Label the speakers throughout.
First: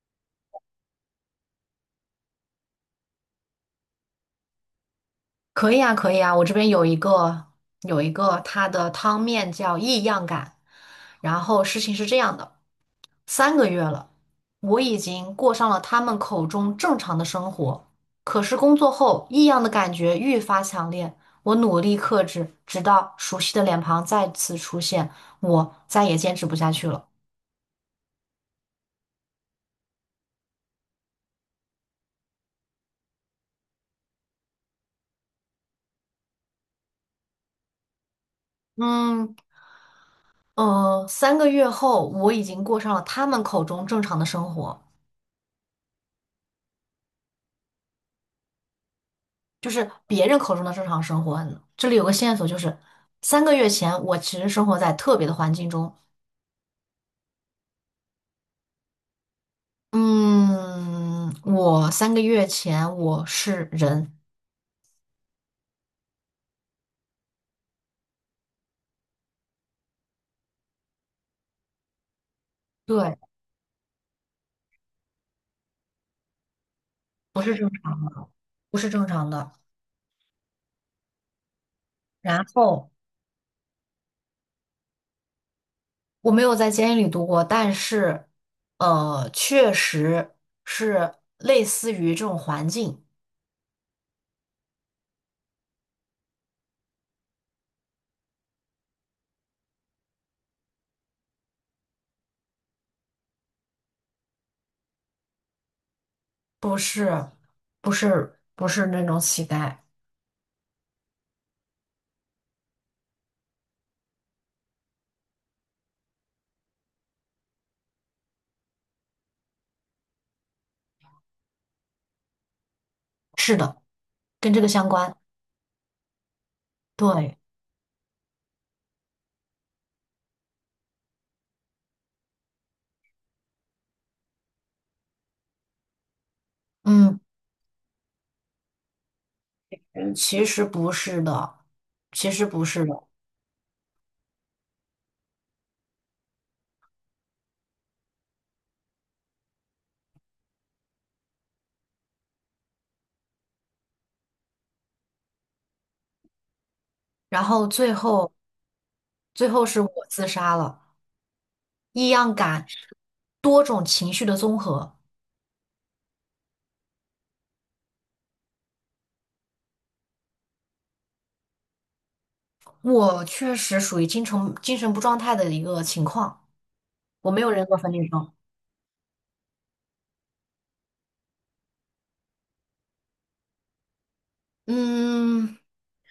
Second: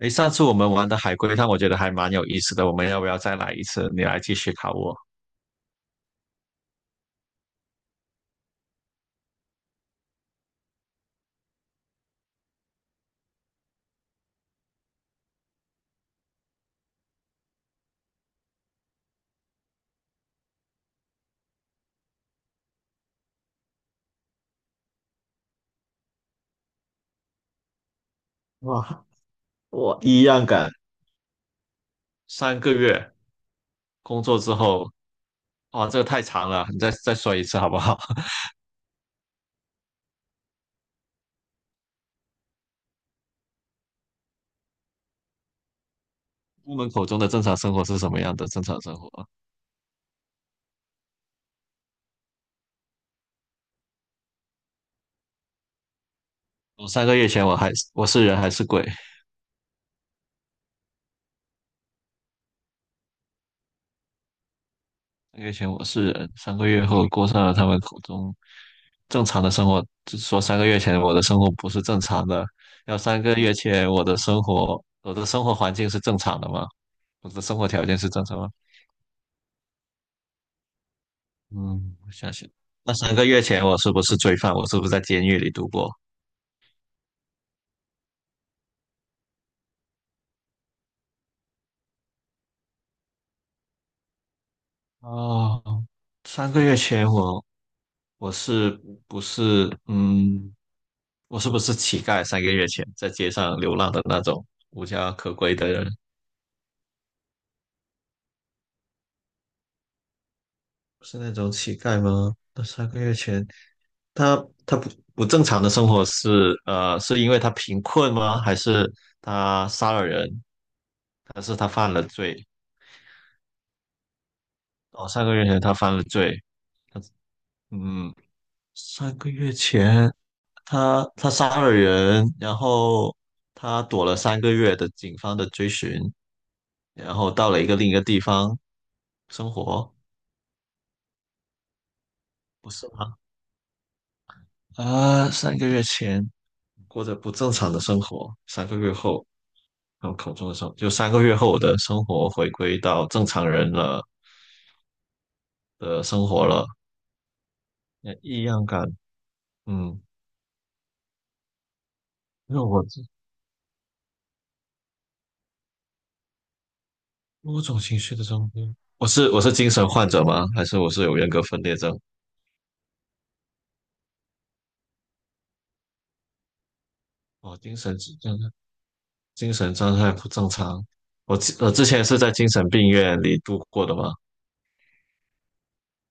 Speaker 1: 诶，上次我们玩的海龟汤，我觉得还蛮有意思的。我们要不要再来一次？你来继续考我。
Speaker 2: 可以啊，可以啊，我这边有一个，它的汤面叫异样感。然后事情是这样的，三个月了，我已经过上了他们口中正常的生活。可是工作后，异样的感觉愈发强烈。我努力克制，直到熟悉的脸庞再次出现，我再也坚持不下去了。
Speaker 1: 哇，我一样敢。三个月工作之后，哇，这个太长了，你再说一次好不好？
Speaker 2: 嗯三个月后，我已经过上了他们口中正常的生活。
Speaker 1: 我门口中的正常生活是什么样的？正常生活，
Speaker 2: 就是别人口中的正常生活。这里有个线索，就是三个月前我其实生活在特别的环境中。
Speaker 1: 我三个月前我是人还是鬼？
Speaker 2: 嗯，我三个月前我是人，
Speaker 1: 三个月前我是人，三个月后过上了他们口中正常的生活。就是说三个月前我的生活不是正常的，要
Speaker 2: 对，
Speaker 1: 三个月前我的生活，我的生活环境是正常的吗？我
Speaker 2: 不
Speaker 1: 的
Speaker 2: 是
Speaker 1: 生活
Speaker 2: 正
Speaker 1: 条件
Speaker 2: 常，
Speaker 1: 是正常吗？
Speaker 2: 不是正常的。
Speaker 1: 嗯，我相
Speaker 2: 然
Speaker 1: 信。
Speaker 2: 后
Speaker 1: 那三个月前我是不是罪犯？我是不是在监狱里度过？
Speaker 2: 我没有在监狱里度过，但是确实是类似于这种环境，
Speaker 1: 哦，三个月前我是不是我是不是乞丐？三个月前在街上流浪的那种无家可归的人。
Speaker 2: 不是，不是，不是那种乞丐。
Speaker 1: 是那种乞丐吗？那三个月前，他他不正常的生活是是因为他贫困吗？还是他杀了人？还是他犯了罪？
Speaker 2: 是的，跟这个相
Speaker 1: 哦，
Speaker 2: 关。
Speaker 1: 三个月前他犯了罪。他
Speaker 2: 对，
Speaker 1: 嗯，三个月前他杀了人，然后他躲了三个月的警方的追寻，然
Speaker 2: 嗯。
Speaker 1: 后到了一个另一个地方生活，
Speaker 2: 其实不是的，其实不
Speaker 1: 不
Speaker 2: 是
Speaker 1: 是
Speaker 2: 的。
Speaker 1: 吗？啊，三个月前过着不正常的生活，三个月后。考口中的生”，活就三个月后我的生活回归到正常人了的生活了，
Speaker 2: 然后最
Speaker 1: 呃
Speaker 2: 后，
Speaker 1: 异样感，
Speaker 2: 最后是我
Speaker 1: 嗯，
Speaker 2: 自杀了。异样
Speaker 1: 因为
Speaker 2: 感，
Speaker 1: 我这
Speaker 2: 多种情绪的综合。
Speaker 1: 某种情绪的中间，我是精神患者吗？还是我是有人格分裂症？
Speaker 2: 我确实属于精神不状态的一个情况，我没有
Speaker 1: 哦，
Speaker 2: 人格分裂症。
Speaker 1: 精神状态不正常。我之前是在精神病院里度过的吗？
Speaker 2: 嗯，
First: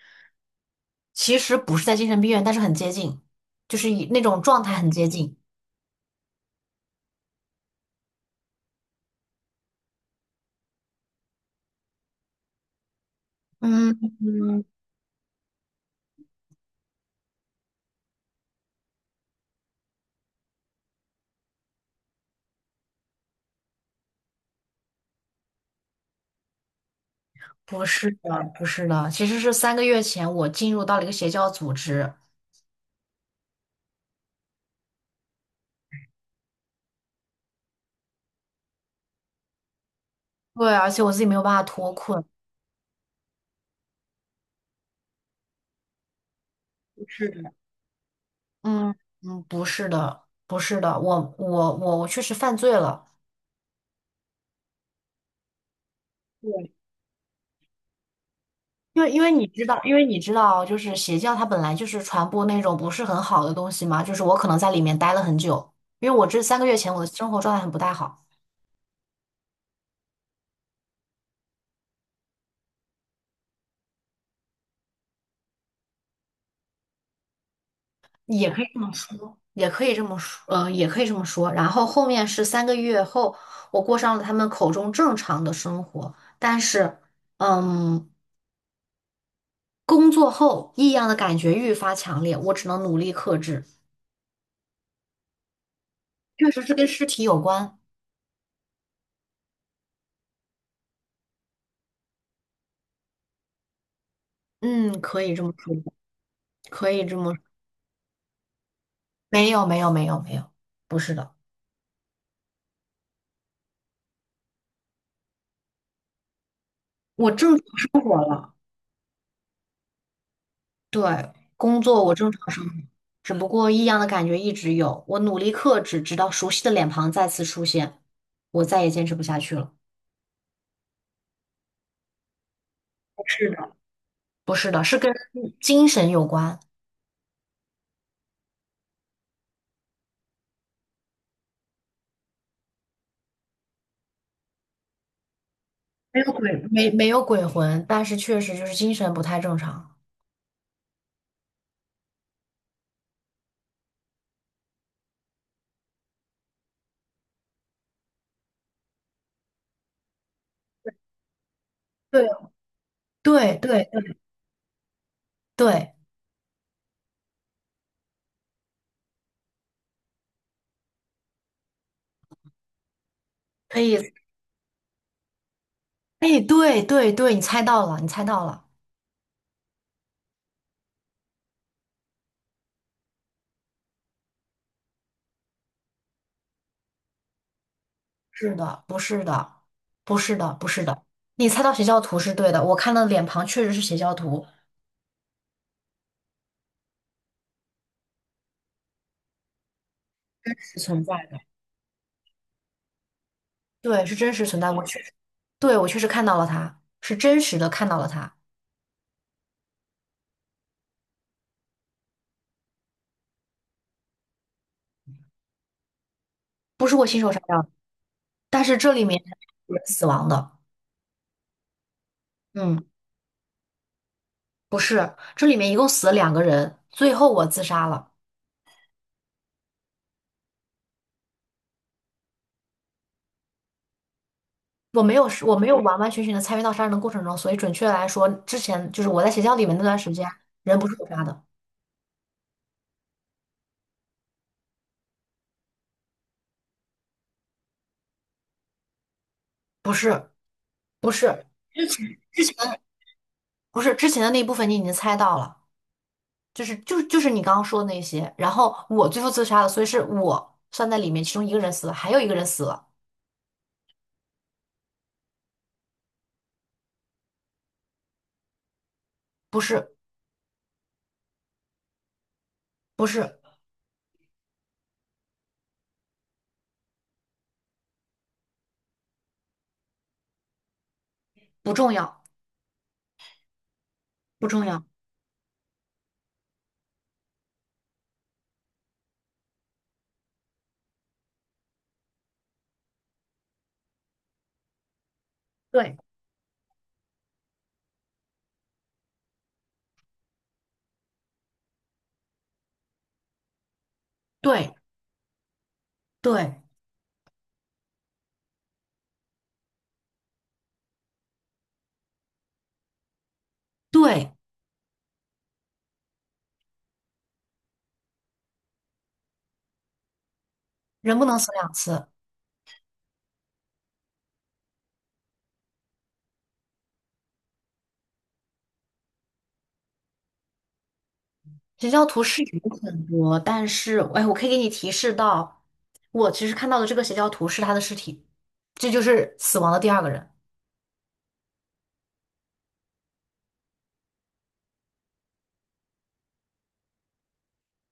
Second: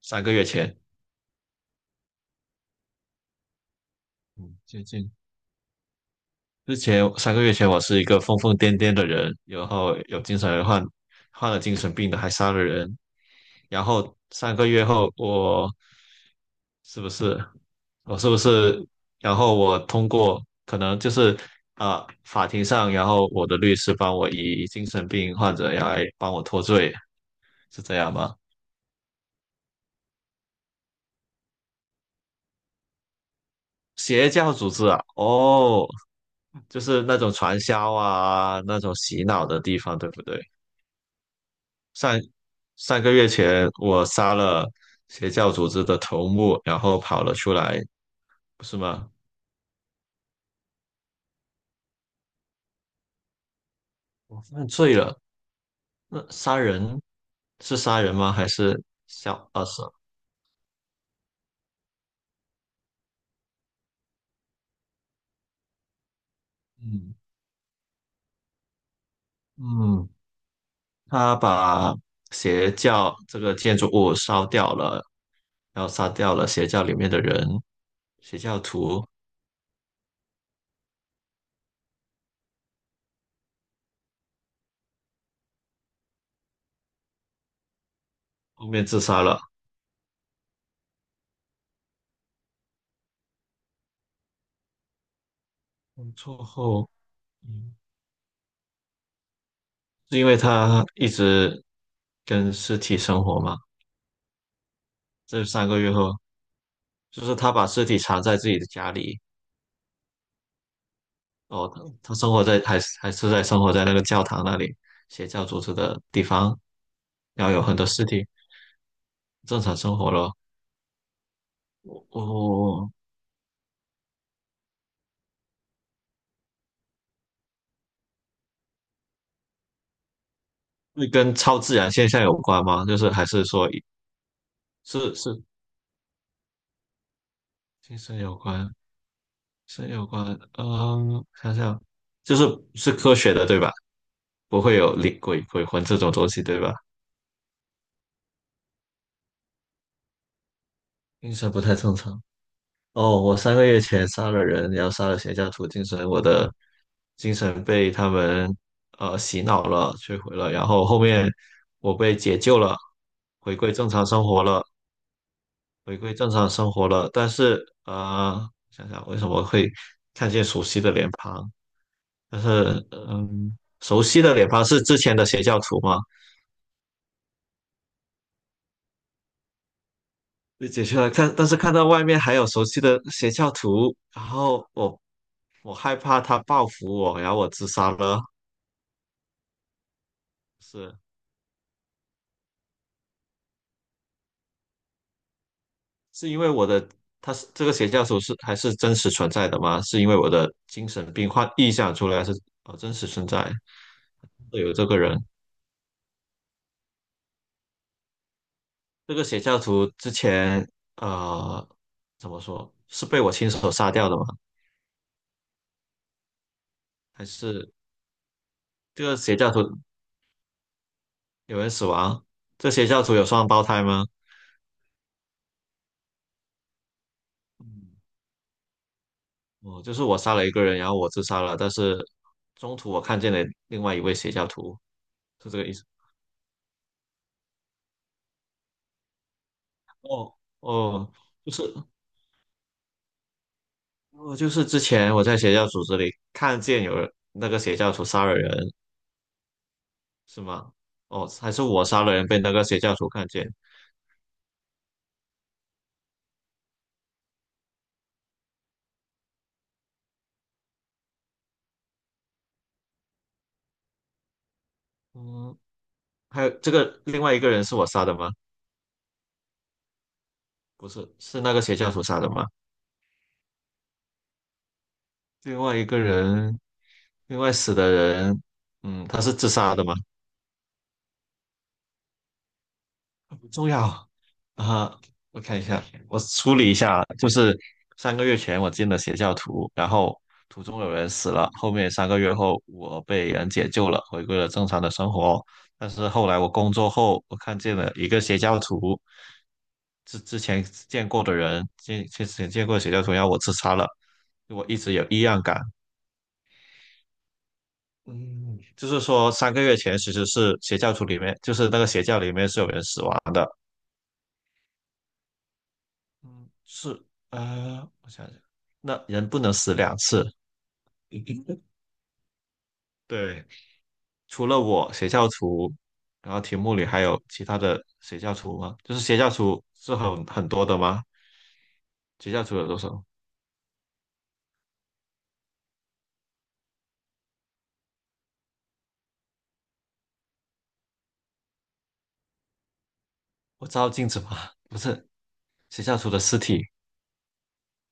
Speaker 1: 三个月前，
Speaker 2: 其实不是在精神病院，但是很接近，就是以那种
Speaker 1: 嗯，
Speaker 2: 状态
Speaker 1: 接
Speaker 2: 很接
Speaker 1: 近
Speaker 2: 近。
Speaker 1: 之前三个月前，我是一个疯疯癫癫的人，然后有精神患患了精神病的，还杀了人。然
Speaker 2: 嗯
Speaker 1: 后三
Speaker 2: 嗯，
Speaker 1: 个月后，是不是我是不是？然后我通过可能就是法庭上，然后我的律师帮我以精神病患者来帮我脱罪，是
Speaker 2: 不
Speaker 1: 这
Speaker 2: 是
Speaker 1: 样吗？
Speaker 2: 的，不是的，其实是三个月前我进入到了一个邪教组织，
Speaker 1: 邪教组织啊，哦，就是那种传销啊，那种洗脑的地方，对不对？
Speaker 2: 对，而且我自己没有办法脱
Speaker 1: 上
Speaker 2: 困。
Speaker 1: 上个月前我杀了邪教组织的头目，然后跑
Speaker 2: 是
Speaker 1: 了
Speaker 2: 的。
Speaker 1: 出来，不是
Speaker 2: 嗯
Speaker 1: 吗？
Speaker 2: 不是的，不是的，我确实犯罪了。
Speaker 1: 我犯罪了。那杀
Speaker 2: 对，
Speaker 1: 人是杀人吗？还是
Speaker 2: 因为你
Speaker 1: 小二
Speaker 2: 知道，
Speaker 1: 十？
Speaker 2: 因为你知道，就是邪教它本来就是传播那种不是很好的东西嘛，就是我可能在里面待了很久，因为我这三个月前我的
Speaker 1: 嗯
Speaker 2: 生活状态很不太好，
Speaker 1: 嗯，他把邪教这个建筑物烧掉了，然后杀掉了邪教里面的人，邪
Speaker 2: 也
Speaker 1: 教
Speaker 2: 可以
Speaker 1: 徒
Speaker 2: 也可以这么说，也可以这么说。然后后面是三个月后，我过上了他们口中正常的生活，但是，嗯，
Speaker 1: 后面自杀了。
Speaker 2: 工作后异样的感觉愈发强烈，我只能努力克制，
Speaker 1: 工作
Speaker 2: 确实是跟
Speaker 1: 后，
Speaker 2: 尸体有
Speaker 1: 嗯，
Speaker 2: 关。
Speaker 1: 是因为他一直跟尸体生活吗？
Speaker 2: 嗯，可以这
Speaker 1: 这
Speaker 2: 么
Speaker 1: 三
Speaker 2: 说，
Speaker 1: 个月后。
Speaker 2: 可以这
Speaker 1: 就
Speaker 2: 么
Speaker 1: 是
Speaker 2: 说。
Speaker 1: 他把尸体藏在自己的家里，
Speaker 2: 没有，没有，没有，没有，不是的。
Speaker 1: 哦，他他生活在还是在生活在那个教堂那里，邪教组织的地方，
Speaker 2: 我
Speaker 1: 然后
Speaker 2: 正，
Speaker 1: 有很多尸体，正常生活咯。
Speaker 2: 对，工作我正常生活，
Speaker 1: 哦，
Speaker 2: 只不过异样的感觉一直有。我努力克制，直到熟悉的脸庞再次出现，我再也坚持不下去了。
Speaker 1: 会跟超自然现象有关吗？就是还是
Speaker 2: 是
Speaker 1: 说
Speaker 2: 的，不是的，是跟
Speaker 1: 是
Speaker 2: 精神有关，
Speaker 1: 精神有关，神有关，嗯，想想就是是科学的对吧？不会有灵鬼魂这种
Speaker 2: 没
Speaker 1: 东
Speaker 2: 有
Speaker 1: 西
Speaker 2: 鬼，
Speaker 1: 对吧？
Speaker 2: 没有鬼魂，但是确实就是精神不太正常。
Speaker 1: 精神不太正常。哦，我三个月前杀了人，然后杀了邪教徒精神，我的精神被他们洗脑了，摧毁了，然后后面我被解救了，回
Speaker 2: 对，对
Speaker 1: 归正
Speaker 2: 对
Speaker 1: 常生活了，
Speaker 2: 对，
Speaker 1: 回归正常生活了。但是呃，想想为什么会看见熟悉的脸庞？但是嗯，
Speaker 2: 可以，
Speaker 1: 熟悉的脸庞是之前的邪教徒吗？
Speaker 2: 哎，对对对，你猜到了，你猜到了。
Speaker 1: 被解救了，看，但是看到外面还有熟悉的邪教徒，然后我害怕他报复我，然后我自杀了。
Speaker 2: 是的，不是的，不是的，不是
Speaker 1: 是，
Speaker 2: 的。你猜到邪教徒是对的，我看到脸庞确实是邪教徒，
Speaker 1: 是因为我的，他是这个邪教徒是还是真实存在的吗？是因为我的
Speaker 2: 是
Speaker 1: 精
Speaker 2: 存
Speaker 1: 神
Speaker 2: 在
Speaker 1: 病
Speaker 2: 的。
Speaker 1: 患臆想出来是真实存在，
Speaker 2: 对，是真实存在。
Speaker 1: 有
Speaker 2: 过。
Speaker 1: 这个
Speaker 2: 确实，
Speaker 1: 人，
Speaker 2: 对，我确实看到了他，是真实的看到了他，
Speaker 1: 这个邪教徒之前呃怎么说是被我亲手杀掉的吗？
Speaker 2: 不是我亲
Speaker 1: 还
Speaker 2: 手杀掉的。
Speaker 1: 是
Speaker 2: 但是这
Speaker 1: 这
Speaker 2: 里
Speaker 1: 个
Speaker 2: 面
Speaker 1: 邪教
Speaker 2: 有
Speaker 1: 徒
Speaker 2: 人死亡的，
Speaker 1: 有人死亡？这邪
Speaker 2: 嗯，
Speaker 1: 教徒有双胞胎吗？
Speaker 2: 不是，这里面一共死了两个人，最后我自杀
Speaker 1: 嗯，
Speaker 2: 了。
Speaker 1: 哦，就是我杀了一个人，然后我自杀了，但是中途我看见了另外一位邪教徒，
Speaker 2: 我没有，
Speaker 1: 是
Speaker 2: 我
Speaker 1: 这个
Speaker 2: 没
Speaker 1: 意
Speaker 2: 有
Speaker 1: 思？
Speaker 2: 完完全全的参与到杀人的过程中，所以准确来说，之前就是我在邪教里面那段时间，
Speaker 1: 哦
Speaker 2: 人不是我
Speaker 1: 哦，
Speaker 2: 杀的，
Speaker 1: 就是。哦，就是之前我在邪教组织里看见有人那个邪教徒杀了人，
Speaker 2: 不是，
Speaker 1: 是吗？
Speaker 2: 不
Speaker 1: 哦，
Speaker 2: 是，
Speaker 1: 还是我
Speaker 2: 之
Speaker 1: 杀了
Speaker 2: 前
Speaker 1: 人被
Speaker 2: 之
Speaker 1: 那
Speaker 2: 前
Speaker 1: 个邪教徒看见？
Speaker 2: 不是之前的那一部分你已经猜到了，就是你刚刚说的那些，然后我最后自杀了，所以是我算在里面，其中一个人死了，还有一个人死了，
Speaker 1: 嗯，还有这个另外一个人是我杀的吗？
Speaker 2: 不是
Speaker 1: 不是，是那个邪教徒杀的吗？
Speaker 2: 不是
Speaker 1: 另外一个人，另外死的人，嗯，他是自杀的吗？
Speaker 2: 不重要
Speaker 1: 很重要
Speaker 2: 不重要，
Speaker 1: 啊！我看一下，我梳理一下啊，就是三个月前我进了邪教徒，然后途中有人死了，后面三个月后我被人解救了，回归了正常的生活。但
Speaker 2: 对
Speaker 1: 是后来我工作后，我看见了一个邪教徒，之前见过的人，见之前见过的邪教徒要我自杀了，我
Speaker 2: 对
Speaker 1: 一直有异样感。
Speaker 2: 对
Speaker 1: 嗯，就是说三个月前其实是邪教徒里面，就是那个邪教里面是有人死亡的。
Speaker 2: 对，
Speaker 1: 嗯，是，啊，我想想，那人不能死两次。
Speaker 2: 人不能死 两次。
Speaker 1: 对，除了我邪教徒，然后题目里还有其他的邪教徒吗？就是邪教徒是很多的吗？
Speaker 2: 邪教徒
Speaker 1: 邪
Speaker 2: 是
Speaker 1: 教徒
Speaker 2: 有
Speaker 1: 有多少？
Speaker 2: 很多，但是哎，我可以给你提示到，我其实看到的这个邪教徒是他的尸体，这就是死亡的第二个人。
Speaker 1: 我照镜子吗？不是，邪教徒的尸体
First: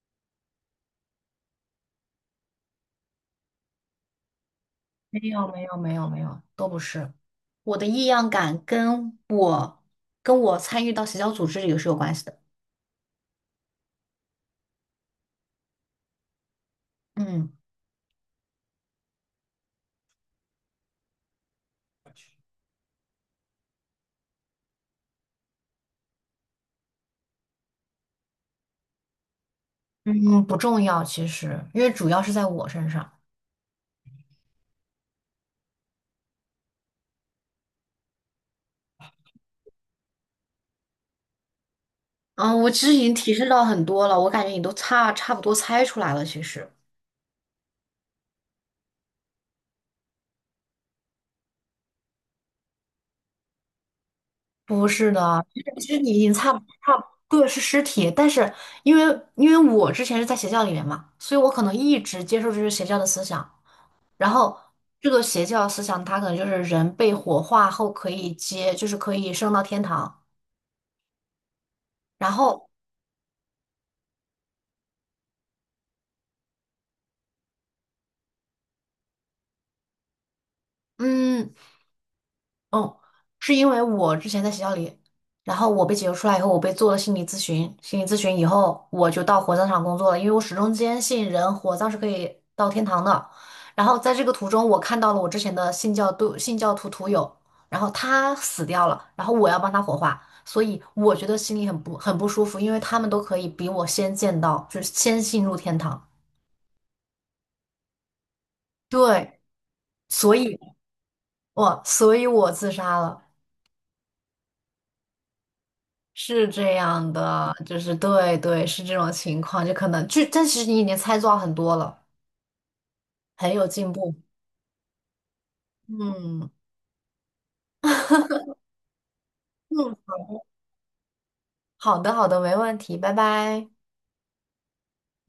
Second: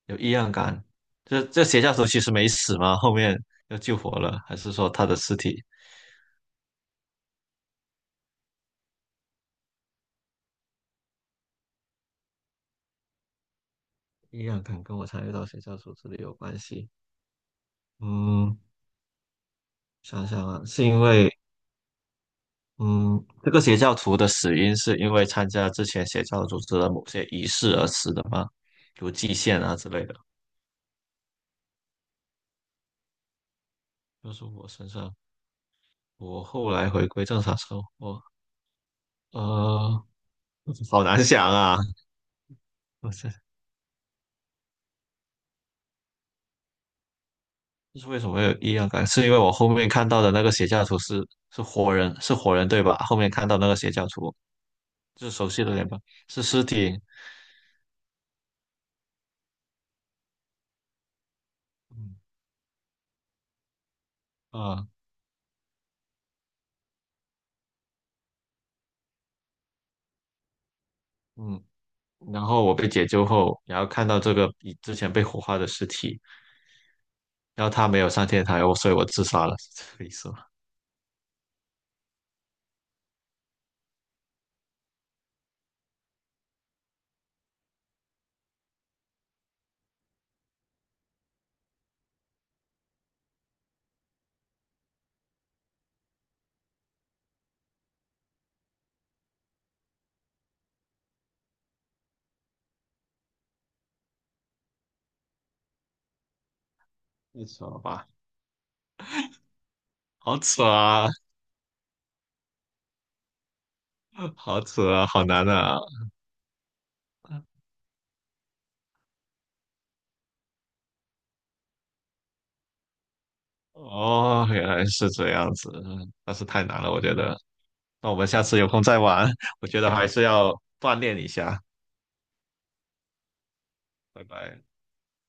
Speaker 1: 有异样感，这邪教徒其实没死吗？后面又救活了，还是说他的
Speaker 2: 没
Speaker 1: 尸
Speaker 2: 有没
Speaker 1: 体
Speaker 2: 有没有没有，都不是。我的异样感跟我参与到邪教组织里是有关系的。
Speaker 1: 异样感跟我参与到邪教徒这里有关系？
Speaker 2: 嗯
Speaker 1: 嗯，想想啊，是因为嗯，这个邪教徒的死因是因为参加之前邪教组织的某些仪式而死的吗？如祭献啊之类的。
Speaker 2: 嗯，不重要其实，因为主要是在我身上。
Speaker 1: 就是我身上，我后来回归正常生活，呃，好难想啊，
Speaker 2: 嗯，我其实已
Speaker 1: 不
Speaker 2: 经
Speaker 1: 是，
Speaker 2: 提示到很多了，我感觉你都差不多猜出来了。其实
Speaker 1: 这是为什么会有异样感？是因为我后面看到的那个邪教徒是是活人，是活人对吧？后面看到那个邪教徒
Speaker 2: 不是
Speaker 1: 是
Speaker 2: 的，
Speaker 1: 熟
Speaker 2: 其
Speaker 1: 悉的
Speaker 2: 实
Speaker 1: 脸
Speaker 2: 其
Speaker 1: 吧？
Speaker 2: 实你已经
Speaker 1: 是
Speaker 2: 差不
Speaker 1: 尸
Speaker 2: 差
Speaker 1: 体，
Speaker 2: 不对是尸体，但是因为因为我之前是在邪教里面嘛，所以我可能一
Speaker 1: 嗯
Speaker 2: 直接受这些邪教的思想。然后
Speaker 1: 啊
Speaker 2: 这个邪教思想，它可能就是人被火化后可以接，就是可以升到天堂。
Speaker 1: 嗯，
Speaker 2: 然
Speaker 1: 然后
Speaker 2: 后，
Speaker 1: 我被解救后，然后看到这个比之前被火化的尸体。然后他没有上天台，我所以我自杀了。是这个意思吗？
Speaker 2: 嗯，嗯，是因为我之前在学校里，然后我被解救出来以后，我被做了心理咨询。心理咨询以后，我就到火葬场工作了，因为我始终坚信人火葬是可以到天堂的。然后在这个途中，我看到了我之前的信教徒友，然后他死掉了，然后我要帮他火化，所以我觉得心里很不舒服，因为他们都可以比我先见到，就是先进入天堂。
Speaker 1: 太扯了吧？
Speaker 2: 对，所
Speaker 1: 好
Speaker 2: 以
Speaker 1: 扯啊，
Speaker 2: 所以我自杀了。
Speaker 1: 好扯啊，好难啊！
Speaker 2: 是这样的，就是对对，是这种情况，就可能就，但其实你已经猜到很多了，很有进步。
Speaker 1: 哦，原来是这样子，但是
Speaker 2: 嗯
Speaker 1: 太难了，我觉得。那我们下次有空再玩，我觉得 还
Speaker 2: 嗯，
Speaker 1: 是要锻炼一下。
Speaker 2: 好的好的，没问题，拜拜。
Speaker 1: 拜拜。